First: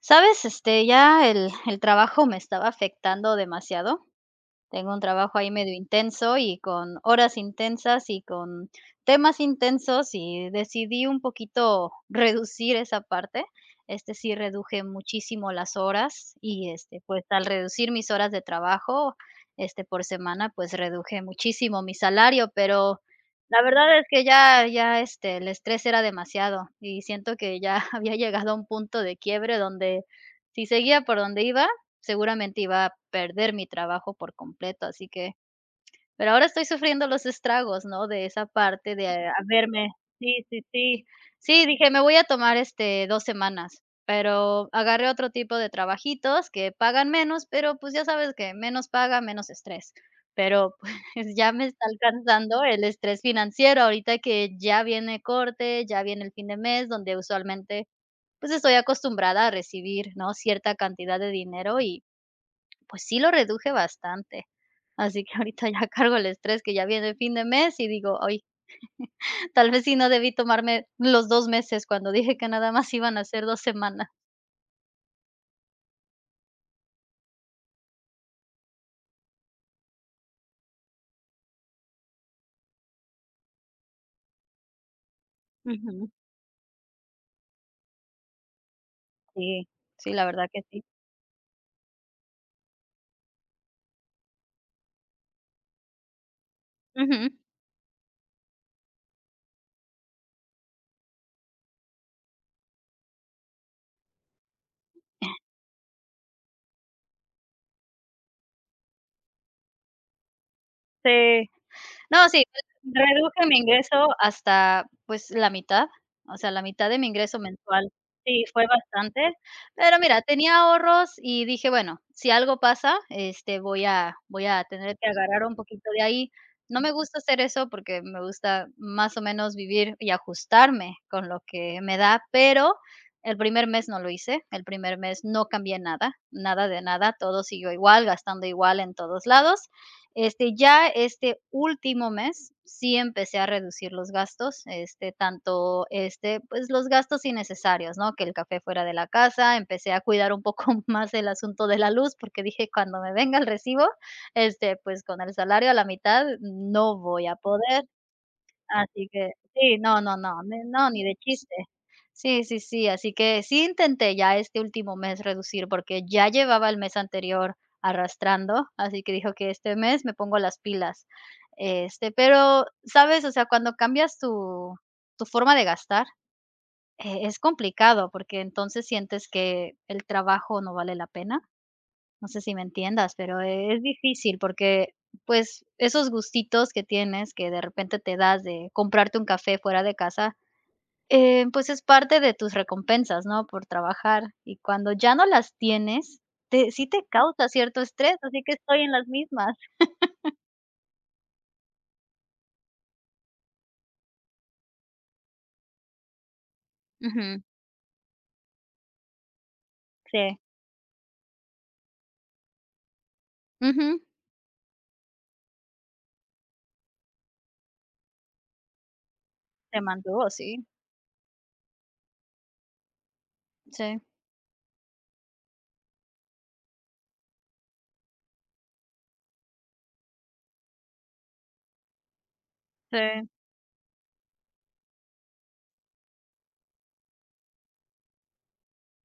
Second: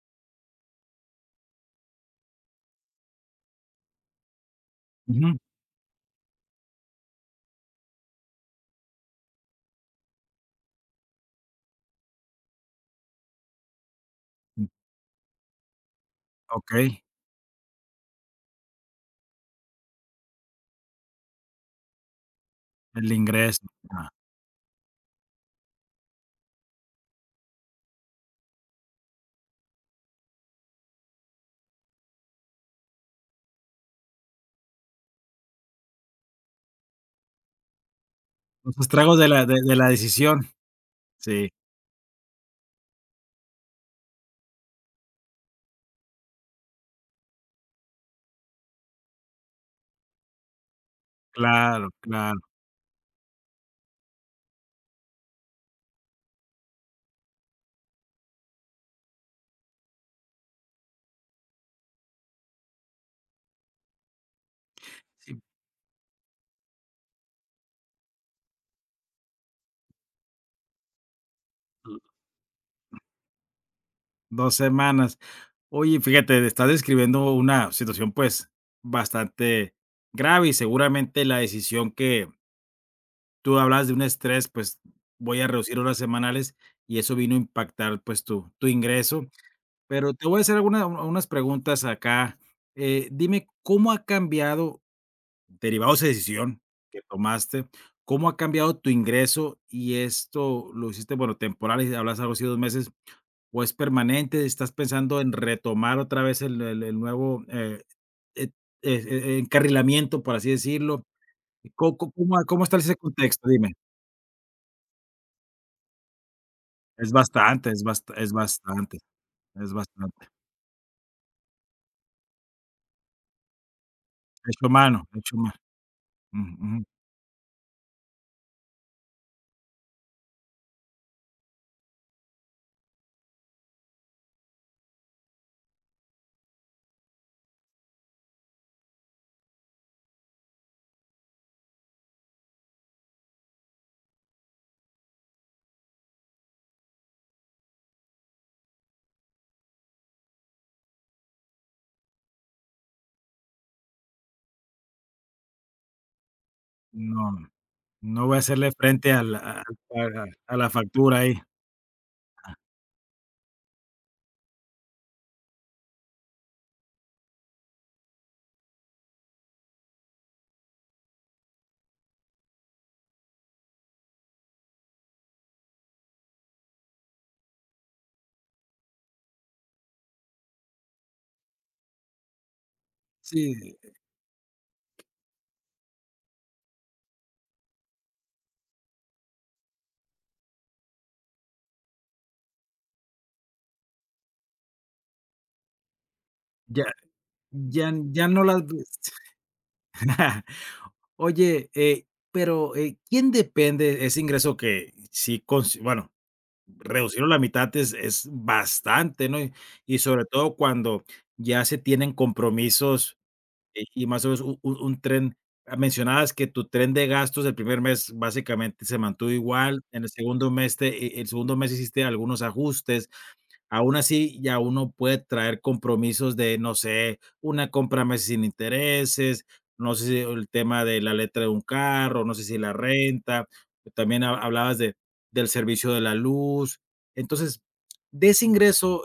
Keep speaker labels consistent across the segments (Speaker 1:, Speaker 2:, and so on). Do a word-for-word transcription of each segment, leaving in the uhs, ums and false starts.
Speaker 1: ¿Sabes? Este, ya el el trabajo me estaba afectando demasiado. Tengo un
Speaker 2: Ujú.
Speaker 1: trabajo ahí medio intenso y con horas intensas y con temas intensos, y decidí un poquito reducir esa parte. Este, sí
Speaker 2: Mm.
Speaker 1: reduje muchísimo las horas y, este,
Speaker 2: Okey.
Speaker 1: pues, al reducir mis horas de trabajo, este, por semana, pues, reduje muchísimo mi salario, pero
Speaker 2: El ingreso.
Speaker 1: la verdad es
Speaker 2: Ah,
Speaker 1: que ya ya, este, el estrés era demasiado y siento que ya había llegado a un punto de quiebre donde si seguía por donde iba, seguramente iba a perder mi trabajo por completo, así que pero ahora estoy sufriendo los estragos, ¿no?, de esa
Speaker 2: los
Speaker 1: parte de
Speaker 2: estragos de
Speaker 1: eh,
Speaker 2: la de de la
Speaker 1: haberme sí,
Speaker 2: decisión.
Speaker 1: sí, sí.
Speaker 2: Sí,
Speaker 1: Sí, dije: "Me voy a tomar, este, dos semanas", pero agarré otro tipo de trabajitos que pagan menos, pero, pues, ya sabes que menos paga, menos estrés. Pero, pues, ya me está
Speaker 2: claro, claro,
Speaker 1: alcanzando el estrés financiero ahorita que ya viene corte, ya viene el fin de mes, donde usualmente, pues, estoy acostumbrada a recibir, ¿no?, cierta cantidad de dinero y pues sí lo reduje bastante. Así que
Speaker 2: sí,
Speaker 1: ahorita ya cargo el estrés que ya viene el fin de mes y digo: "Ay, tal vez sí no debí tomarme los dos meses
Speaker 2: l
Speaker 1: cuando dije que nada más iban a ser dos semanas".
Speaker 2: dos semanas. Oye, fíjate, estás describiendo una situación, pues, bastante grave y seguramente la decisión que tú hablabas de un estrés, pues, voy a reducir horas
Speaker 1: Ujú.
Speaker 2: semanales y eso vino a impactar, pues, tu tu ingreso,
Speaker 1: Sí, sí,
Speaker 2: pero
Speaker 1: la
Speaker 2: te voy a
Speaker 1: verdad
Speaker 2: hacer
Speaker 1: que sí.
Speaker 2: alguna unas preguntas acá. Eh, dime, ¿cómo ha cambiado derivados de decisión que
Speaker 1: Ujú.
Speaker 2: tomaste, ¿cómo ha cambiado tu ingreso? Y esto lo hiciste, bueno, temporal, y hablas algo así dos meses, ¿o es permanente? ¿Estás pensando en retomar otra vez el el el nuevo, eh, et eh eh, encarrilamiento, por así decirlo?
Speaker 1: Sí.
Speaker 2: ¿Co co
Speaker 1: No,
Speaker 2: cómo
Speaker 1: sí,
Speaker 2: cómo
Speaker 1: pues,
Speaker 2: está ese contexto?
Speaker 1: reduje mi
Speaker 2: Dime.
Speaker 1: ingreso hasta, pues, la mitad, o sea, la mitad de mi
Speaker 2: Es
Speaker 1: ingreso
Speaker 2: bastante, es
Speaker 1: mensual.
Speaker 2: bast es
Speaker 1: Sí, fue
Speaker 2: bastante,
Speaker 1: bastante,
Speaker 2: es
Speaker 1: pero mira,
Speaker 2: bastante.
Speaker 1: tenía ahorros y dije: "Bueno, si algo pasa, este, voy a voy a
Speaker 2: Hecho
Speaker 1: tener
Speaker 2: mano,
Speaker 1: que
Speaker 2: hecho
Speaker 1: agarrar
Speaker 2: mano.
Speaker 1: un poquito de ahí".
Speaker 2: Ujú,
Speaker 1: No
Speaker 2: ujú.
Speaker 1: me gusta hacer eso porque me gusta más o menos vivir y ajustarme con lo que me da, pero el primer mes no lo hice, el primer mes no cambié nada, nada de nada, todo siguió igual, gastando igual en todos lados, este, ya este último mes sí empecé a reducir los gastos, este, tanto, este, pues, los gastos innecesarios, ¿no? Que el café fuera de la casa, empecé a cuidar un poco más el asunto de la luz, porque dije: "Cuando me venga el recibo, este, pues, con el salario a la mitad no voy a
Speaker 2: No,
Speaker 1: poder".
Speaker 2: no voy a hacerle
Speaker 1: Así
Speaker 2: frente a
Speaker 1: que
Speaker 2: la a
Speaker 1: sí, no, no,
Speaker 2: a
Speaker 1: no,
Speaker 2: a
Speaker 1: ni
Speaker 2: la
Speaker 1: no, ni de
Speaker 2: factura ahí.
Speaker 1: chiste. Sí, sí, sí, así que sí intenté ya este último mes reducir, porque ya llevaba el mes anterior arrastrando, así que dijo que este mes me pongo las pilas". Este, pero, ¿sabes? O sea, cuando cambias tu tu forma de gastar, eh, es complicado, porque entonces sientes que el trabajo no vale la pena. No sé si me entiendas, pero
Speaker 2: Sí,
Speaker 1: es difícil porque, pues, esos gustitos que tienes, que de repente te das de comprarte un café fuera de casa, eh, pues, es parte de tus recompensas, ¿no?, por trabajar. Y cuando ya no las tienes, te
Speaker 2: ya.
Speaker 1: sí te causa cierto
Speaker 2: Ya,
Speaker 1: estrés,
Speaker 2: ya
Speaker 1: así
Speaker 2: no
Speaker 1: que
Speaker 2: las
Speaker 1: estoy
Speaker 2: ves.
Speaker 1: en las mismas.
Speaker 2: Oye, eh, pero, eh, ¿quién depende ese ingreso que sí consi bueno, reducirlo a la
Speaker 1: Ujú.
Speaker 2: mitad es es bastante, ¿no? Y y sobre
Speaker 1: Sí.
Speaker 2: todo cuando ya se tienen compromisos, eh,
Speaker 1: Ujú.
Speaker 2: y más o menos u u un tren. Ah, mencionabas que tu tren de gastos el primer mes básicamente se mantuvo
Speaker 1: Te
Speaker 2: igual, en el
Speaker 1: mantuvo,
Speaker 2: segundo
Speaker 1: sí,
Speaker 2: mes te e el segundo mes hiciste algunos ajustes. Aún
Speaker 1: sí.
Speaker 2: así, ya uno puede traer compromisos de, no sé, una compra a meses sin intereses, no sé si el tema de la letra de un carro, no sé si la
Speaker 1: Sí.
Speaker 2: renta, también ha- hablabas de, del servicio de la luz. Entonces, de ese ingreso,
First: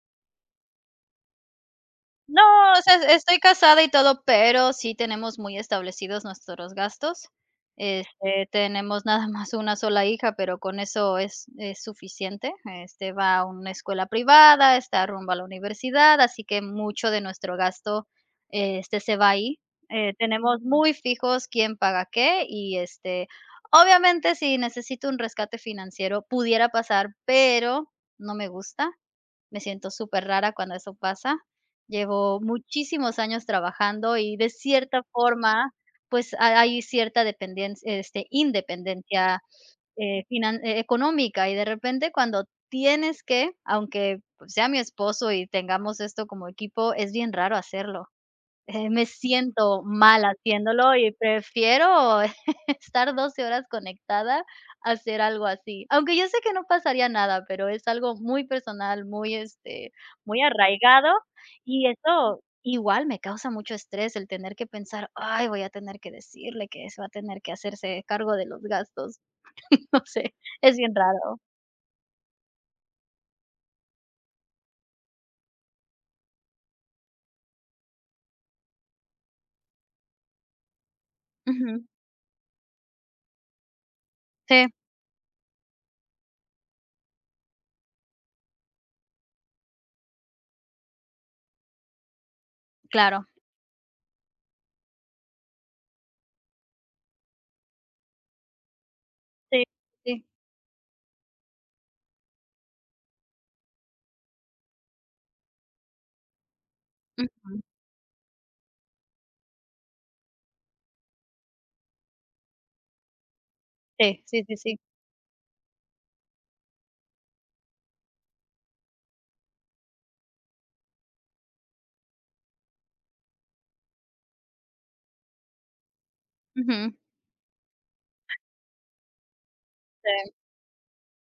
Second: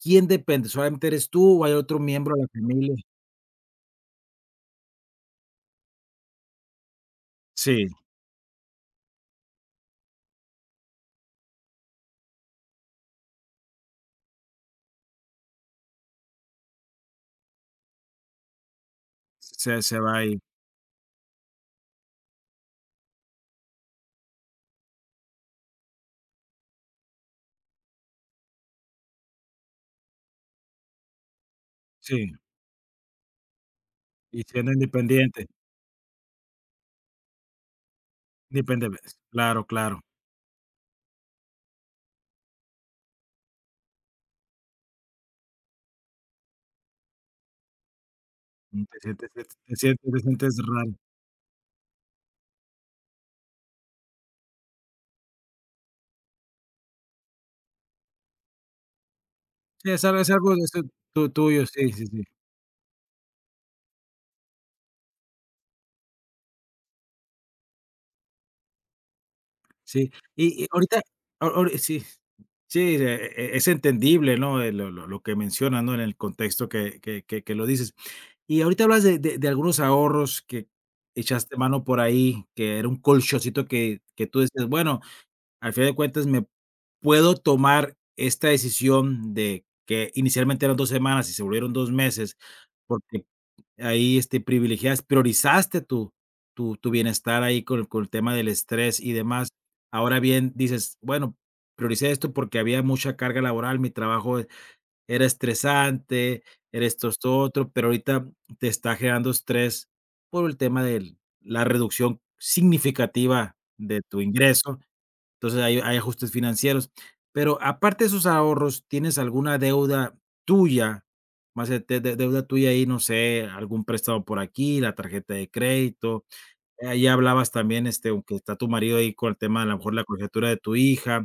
Speaker 2: ¿quién depende? ¿Solamente eres tú o hay otro miembro de la
Speaker 1: No, o sea,
Speaker 2: familia?
Speaker 1: es- estoy casada y todo, pero sí tenemos muy establecidos nuestros gastos.
Speaker 2: Sí,
Speaker 1: Este, tenemos nada más una sola hija, pero con eso es es suficiente. Este, va a una escuela privada, está rumbo a la universidad, así que mucho de nuestro gasto, este, se va ahí.
Speaker 2: se, se
Speaker 1: Eh,
Speaker 2: va ahí.
Speaker 1: tenemos muy fijos quién paga qué y, este, obviamente, si necesito un rescate financiero, pudiera pasar, pero no me gusta. Me siento súper rara cuando eso pasa.
Speaker 2: Sí,
Speaker 1: Llevo muchísimos años trabajando y
Speaker 2: y
Speaker 1: de
Speaker 2: siendo
Speaker 1: cierta
Speaker 2: independiente,
Speaker 1: forma, pues, ha hay cierta dependen este,
Speaker 2: independiente.
Speaker 1: independencia,
Speaker 2: Claro, claro.
Speaker 1: eh, finan eh, económica, y de repente cuando tienes que, aunque, pues, sea mi esposo y tengamos esto como equipo, es bien raro hacerlo. Eh,
Speaker 2: Te
Speaker 1: me
Speaker 2: sientes, te
Speaker 1: siento
Speaker 2: sientes, Te
Speaker 1: mal
Speaker 2: sientes raro.
Speaker 1: haciéndolo y prefiero estar doce horas conectada a hacer algo así. Aunque yo sé que no pasaría nada, pero es algo muy personal, muy,
Speaker 2: Sí,
Speaker 1: este,
Speaker 2: es algo, es
Speaker 1: muy
Speaker 2: algo de eso
Speaker 1: arraigado
Speaker 2: tu- tuyo,
Speaker 1: y
Speaker 2: sí, sí, sí.
Speaker 1: eso igual me causa mucho estrés el tener que pensar, ay, voy a tener que decirle que se va a tener que hacerse cargo de los gastos. No
Speaker 2: Sí,
Speaker 1: sé,
Speaker 2: y y
Speaker 1: es bien
Speaker 2: ahorita
Speaker 1: raro.
Speaker 2: ahor ahor sí, sí, e e es entendible, ¿no? Eh, lo lo lo que mencionas, ¿no? En el contexto que que que que lo dices. Y ahorita hablas de de de algunos ahorros que echaste mano
Speaker 1: Ujú.
Speaker 2: por ahí, que era un colchoncito que que tú decías:
Speaker 1: Sí,
Speaker 2: "Bueno, al final de cuentas me puedo tomar esta decisión de", que inicialmente eran dos semanas y se volvieron dos meses. Porque
Speaker 1: claro.
Speaker 2: ahí, este, privilegiaste, priorizaste tu tu tu bienestar ahí con el con el tema del estrés y demás.
Speaker 1: Sí,
Speaker 2: Ahora
Speaker 1: sí.
Speaker 2: bien, dices: "Bueno, prioricé esto porque había mucha carga laboral, mi trabajo e- era estresante, era esto, esto
Speaker 1: Ujú.
Speaker 2: otro", pero ahorita te está generando estrés por el tema del la reducción significativa de tu
Speaker 1: Sí, sí, sí,
Speaker 2: ingreso.
Speaker 1: sí.
Speaker 2: Entonces hay hay ajustes financieros. Pero aparte de esos ahorros, ¿tienes alguna deuda tuya? Más de de de- deuda tuya ahí, no sé, algún préstamo por aquí, la tarjeta de crédito.
Speaker 1: Ujú.
Speaker 2: Ahí hablabas también, este, aunque está tu marido ahí con el tema, a lo mejor la
Speaker 1: Sí.
Speaker 2: colegiatura de tu hija,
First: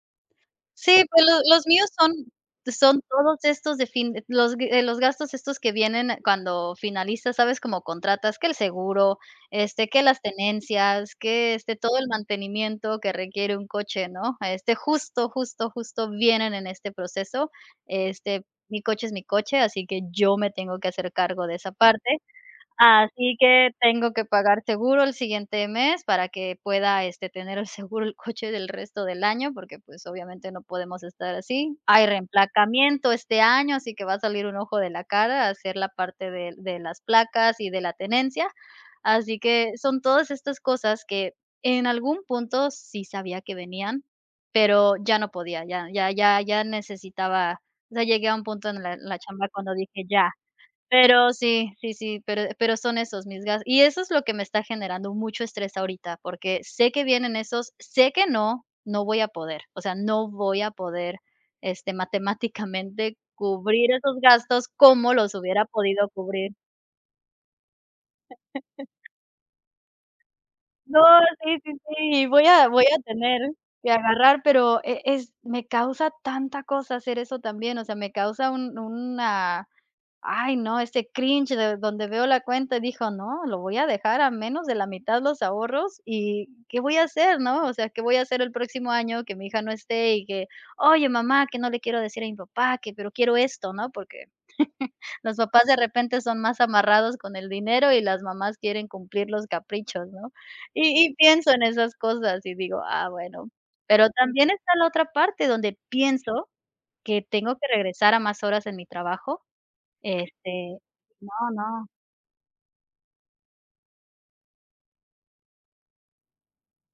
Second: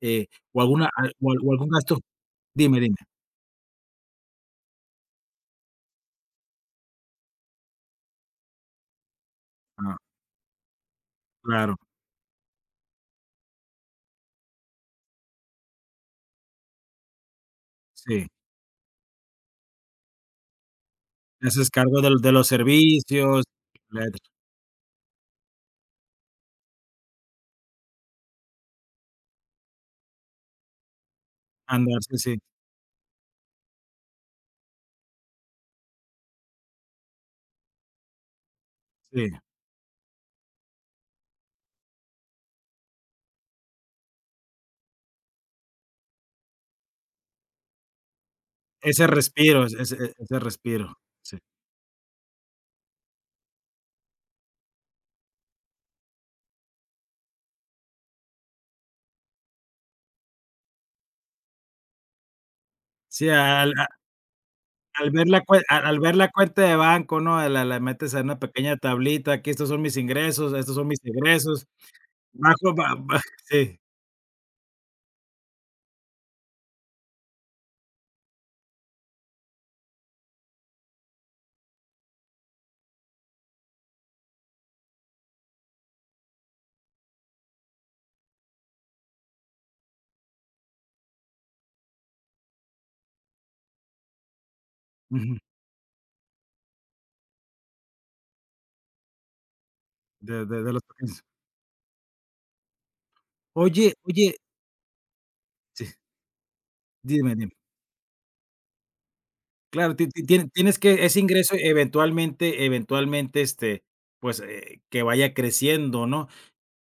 Speaker 2: eh, o alguna
Speaker 1: Sí,
Speaker 2: al
Speaker 1: pues
Speaker 2: o al-
Speaker 1: lo
Speaker 2: o
Speaker 1: los
Speaker 2: algún
Speaker 1: míos
Speaker 2: gasto.
Speaker 1: son
Speaker 2: Dime, dime.
Speaker 1: son todos estos de fin los g eh, los gastos estos que vienen eh, cuando finalizas, ¿sabes? Como contratas que el seguro, este,
Speaker 2: Ah,
Speaker 1: que las tenencias, que, este,
Speaker 2: claro,
Speaker 1: todo el mantenimiento que requiere un coche, ¿no? Este, justo, justo, justo vienen en este proceso.
Speaker 2: sí.
Speaker 1: Este, mi coche es mi coche, así que yo me tengo que hacer
Speaker 2: Te
Speaker 1: cargo de
Speaker 2: haces
Speaker 1: esa
Speaker 2: cargo de los
Speaker 1: parte.
Speaker 2: de los
Speaker 1: Así
Speaker 2: servicios,
Speaker 1: que
Speaker 2: la
Speaker 1: tengo que pagar seguro el siguiente mes para que pueda, este, tener el seguro el coche del resto del año, porque, pues, obviamente no podemos estar así.
Speaker 2: andar,
Speaker 1: Hay
Speaker 2: sí, sí,
Speaker 1: reemplacamiento este año, así que va a salir un ojo de la cara a hacer la parte de de las placas y de la tenencia.
Speaker 2: sí.
Speaker 1: Así que son todas estas cosas que en algún punto sí sabía que venían, pero ya no podía, ya ya ya ya necesitaba o sea, llegué a un punto en la
Speaker 2: Ese
Speaker 1: en la chamba
Speaker 2: respiro,
Speaker 1: cuando
Speaker 2: ese
Speaker 1: dije:
Speaker 2: ese
Speaker 1: "Ya".
Speaker 2: ese respiro,
Speaker 1: Pero
Speaker 2: sí.
Speaker 1: sí, sí, sí, pero pero son esos mis gastos y eso es lo que me está generando mucho estrés ahorita, porque sé que vienen esos, sé que no, no voy a poder, o sea, no voy a poder, este, matemáticamente
Speaker 2: Sí, al
Speaker 1: cubrir esos gastos
Speaker 2: Al
Speaker 1: como
Speaker 2: ver
Speaker 1: los
Speaker 2: la cue
Speaker 1: hubiera
Speaker 2: a al
Speaker 1: podido
Speaker 2: ver la
Speaker 1: cubrir.
Speaker 2: cuenta de banco, ¿no? La la metes en una pequeña tablita, aquí estos son mis ingresos, estos son mis
Speaker 1: No, sí,
Speaker 2: egresos,
Speaker 1: sí, sí, voy a
Speaker 2: bajo
Speaker 1: voy
Speaker 2: ba
Speaker 1: a
Speaker 2: ba
Speaker 1: tener
Speaker 2: sí,
Speaker 1: que agarrar, pero e es me causa tanta cosa hacer eso también, o sea, me causa un una Ay, no, ese cringe de donde veo la cuenta y dijo: "No, lo voy a dejar a menos de la mitad los ahorros, ¿y qué voy a hacer?", ¿no? O sea, ¿qué voy a hacer el próximo año que mi hija no esté y que: "Oye, mamá, que no le quiero decir a mi papá que pero quiero esto", ¿no? Porque los
Speaker 2: ujú,
Speaker 1: papás de repente son más amarrados con el dinero y las mamás quieren cumplir los caprichos, ¿no?
Speaker 2: de de de los
Speaker 1: Y y
Speaker 2: pequeños.
Speaker 1: pienso en esas cosas y digo: "Ah, bueno".
Speaker 2: Oye,
Speaker 1: Pero
Speaker 2: oye,
Speaker 1: también está la otra parte donde
Speaker 2: sí,
Speaker 1: pienso que
Speaker 2: dime, dime.
Speaker 1: tengo que regresar a más horas en mi trabajo
Speaker 2: Claro, ti ti tienes tienes
Speaker 1: este,
Speaker 2: que ese
Speaker 1: no,
Speaker 2: ingreso
Speaker 1: no,
Speaker 2: eventualmente eventualmente, este, pues, eh, que vaya creciendo, ¿no?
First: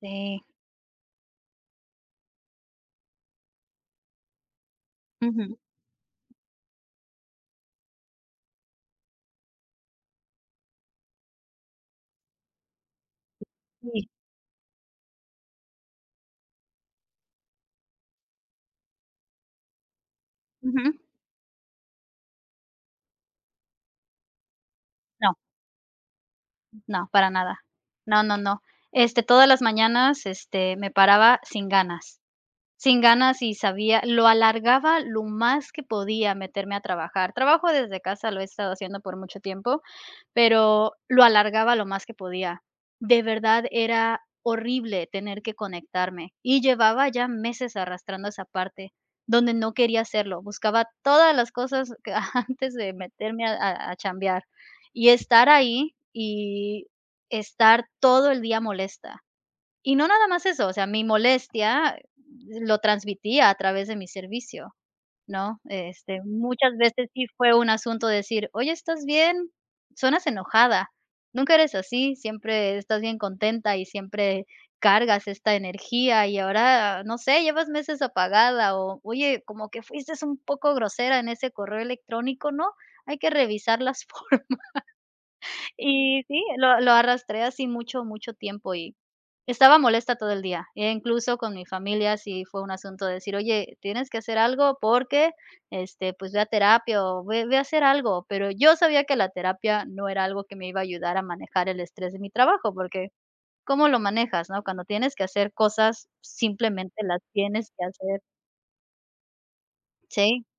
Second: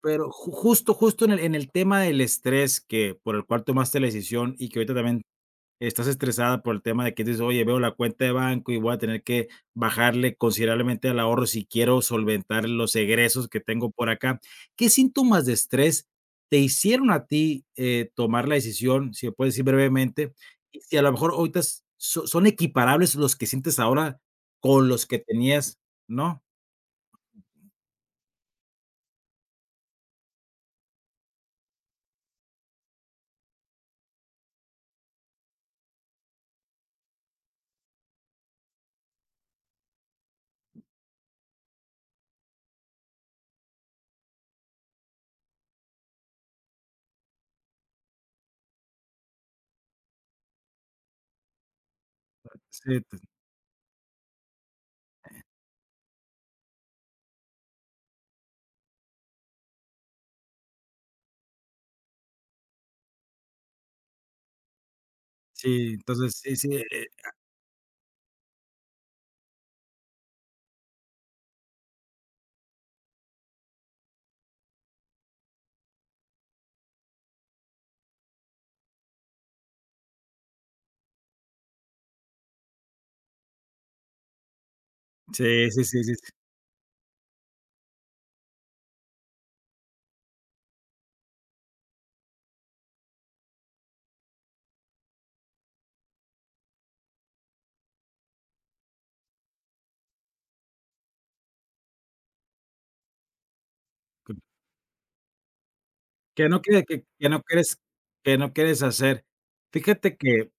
Speaker 2: Pero
Speaker 1: sí,
Speaker 2: ju justo justo en el en el tema del estrés que por el cual tomaste la decisión y que ahorita también
Speaker 1: ujú,
Speaker 2: estás estresada por el tema de que dices: "Oye, veo la cuenta de banco y voy a tener que bajarle considerablemente al ahorro si quiero solventar los egresos que tengo
Speaker 1: sí,
Speaker 2: por acá". ¿Qué síntomas de estrés te hicieron a ti, eh, tomar la decisión? Si me puedes decir brevemente, y si
Speaker 1: ujú.
Speaker 2: a lo mejor ahorita s so son equiparables los que sientes ahora con los que
Speaker 1: No,
Speaker 2: tenías, ¿no?
Speaker 1: no, para nada. No, no, no. Este, todas las mañanas, este, me paraba sin ganas. Sin ganas y sabía lo alargaba lo más que podía meterme a trabajar. Trabajo desde casa, lo he estado haciendo por mucho tiempo, pero lo alargaba lo más que podía. De verdad era horrible tener que conectarme y llevaba ya meses arrastrando esa parte donde no quería hacerlo. Buscaba todas las cosas que antes de
Speaker 2: Sí, te
Speaker 1: meterme a, a, a chambear y estar ahí y estar todo el día molesta y no nada más eso, o sea, mi molestia lo transmitía a través de mi servicio, ¿no?
Speaker 2: sí,
Speaker 1: Este,
Speaker 2: entonces sí, sí,
Speaker 1: muchas
Speaker 2: eh,
Speaker 1: veces sí fue un asunto de decir: "Oye, ¿estás bien? Sonas enojada. Nunca eres así, siempre estás bien contenta y siempre cargas esta energía y ahora, no sé, llevas meses apagada", o "Oye, como que fuiste un poco grosera en ese correo electrónico, ¿no? Hay que revisar las formas".
Speaker 2: sí, sí, sí, sí,
Speaker 1: Y
Speaker 2: sí,
Speaker 1: sí, lo lo arrastré así mucho, mucho tiempo y estaba molesta todo el día, e incluso con mi familia sí fue un asunto de decir: "Oye, tienes que hacer algo porque, este, pues, ve a terapia o ve ve a hacer algo", pero yo sabía que la terapia no era algo que me iba a ayudar a manejar el estrés de mi trabajo, porque, ¿cómo lo
Speaker 2: que
Speaker 1: manejas, no? Cuando tienes que hacer cosas,
Speaker 2: que no quiere
Speaker 1: simplemente
Speaker 2: que
Speaker 1: las
Speaker 2: que no
Speaker 1: tienes
Speaker 2: quieres
Speaker 1: que hacer.
Speaker 2: que no quieres hacer. Fíjate
Speaker 1: Sí,
Speaker 2: que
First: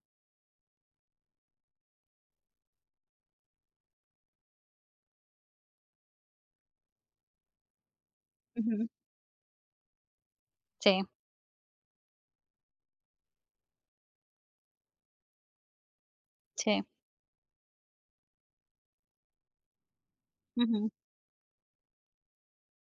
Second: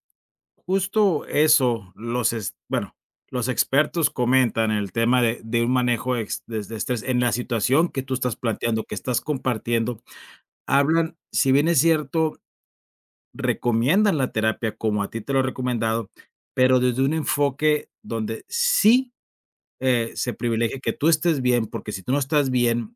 Speaker 2: justo eso, los es bueno, los expertos comentan el tema de de un manejo ex des de estrés en la situación que tú estás planteando,
Speaker 1: ujú,
Speaker 2: que estás compartiendo.
Speaker 1: sí,
Speaker 2: Hablan, si bien es cierto, recomiendan la terapia como a ti te lo he recomendado, pero
Speaker 1: sí,
Speaker 2: desde un enfoque donde sí, eh, se privilegia
Speaker 1: ujú,
Speaker 2: que tú estés bien, porque si tú no estás bien,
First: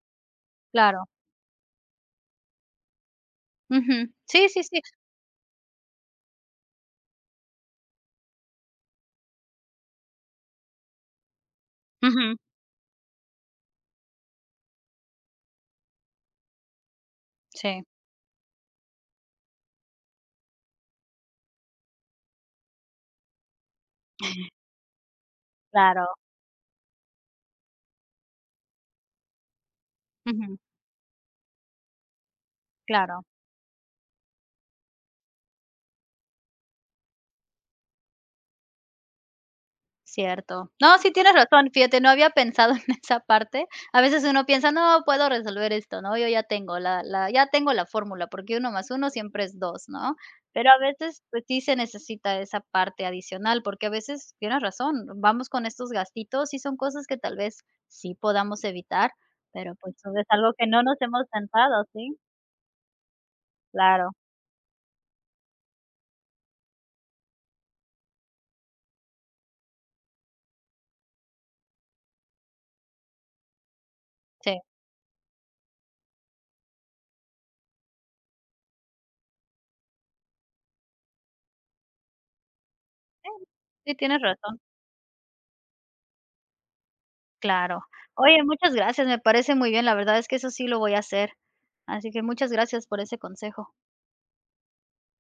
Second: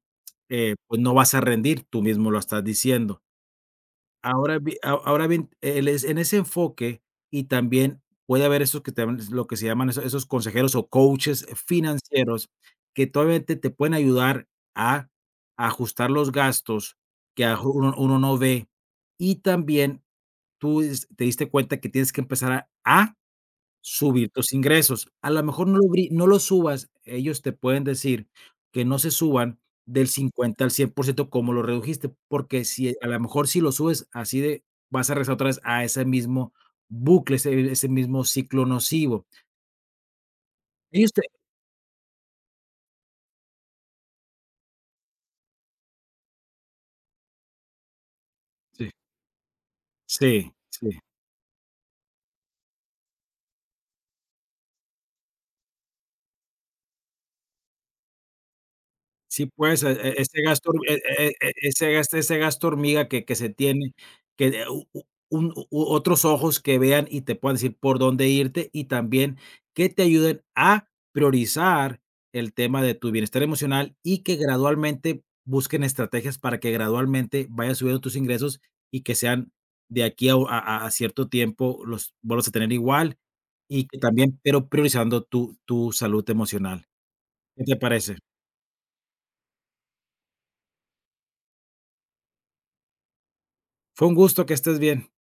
Speaker 2: eh, pues,
Speaker 1: claro,
Speaker 2: no vas a rendir, tú mismo lo estás diciendo.
Speaker 1: ujú, sí,
Speaker 2: Ahora
Speaker 1: sí,
Speaker 2: bi
Speaker 1: sí,
Speaker 2: a Ahora bien, el es en ese enfoque, y también puede haber esos que también es lo que se llaman eso esos consejeros o coaches
Speaker 1: ujú,
Speaker 2: financieros que todavía te te pueden ayudar a ajustar los gastos que a
Speaker 1: sí,
Speaker 2: uno uno no ve. Y también tú dis te diste cuenta que tienes que empezar a a subir tus ingresos. A lo mejor no lo
Speaker 1: claro,
Speaker 2: bri no lo subas, ellos te pueden decir que no se suban del
Speaker 1: ujú,
Speaker 2: cincuenta al cien por ciento como lo redujiste, porque si a lo
Speaker 1: claro.
Speaker 2: mejor si lo subes así de, vas a regresar otra vez a ese mismo bucle, ese ese mismo ciclo nocivo.
Speaker 1: Cierto. No, sí
Speaker 2: Ellos te
Speaker 1: tienes razón, fíjate, no había pensado en esa parte. A veces uno piensa: "No, puedo resolver esto", ¿no? Yo ya tengo la la ya tengo la fórmula, porque uno
Speaker 2: Sí,
Speaker 1: más uno siempre es dos ¿no?
Speaker 2: sí,
Speaker 1: Pero a
Speaker 2: sí.
Speaker 1: veces, pues, sí se necesita esa parte adicional, porque a veces tienes razón, vamos con estos gastitos y son cosas que tal vez sí podamos evitar,
Speaker 2: Sí,
Speaker 1: pero,
Speaker 2: pues, e
Speaker 1: pues,
Speaker 2: e
Speaker 1: es
Speaker 2: ese
Speaker 1: algo que
Speaker 2: gasto hor
Speaker 1: no
Speaker 2: e
Speaker 1: nos hemos
Speaker 2: e e
Speaker 1: sentado,
Speaker 2: ese gasto
Speaker 1: ¿sí?
Speaker 2: ese gasto hormiga que que se tiene,
Speaker 1: Claro,
Speaker 2: que de u u un u otros ojos que vean y te puedan decir por dónde irte, y también que te ayuden a priorizar el tema de tu bienestar emocional, y que
Speaker 1: sí,
Speaker 2: gradualmente busquen estrategias para que gradualmente vayas subiendo tus ingresos, y que sean de aquí a u a a a cierto tiempo los vuelvas a tener igual,
Speaker 1: sí,
Speaker 2: y
Speaker 1: sí
Speaker 2: que
Speaker 1: tienes
Speaker 2: también
Speaker 1: razón.
Speaker 2: pero priorizando tu tu salud emocional. ¿Qué te
Speaker 1: Claro.
Speaker 2: parece?
Speaker 1: Oye, muchas gracias, me parece muy bien, la verdad es que eso sí lo voy a hacer. Así que muchas gracias por ese consejo.
Speaker 2: Fue un gusto, que estés bien.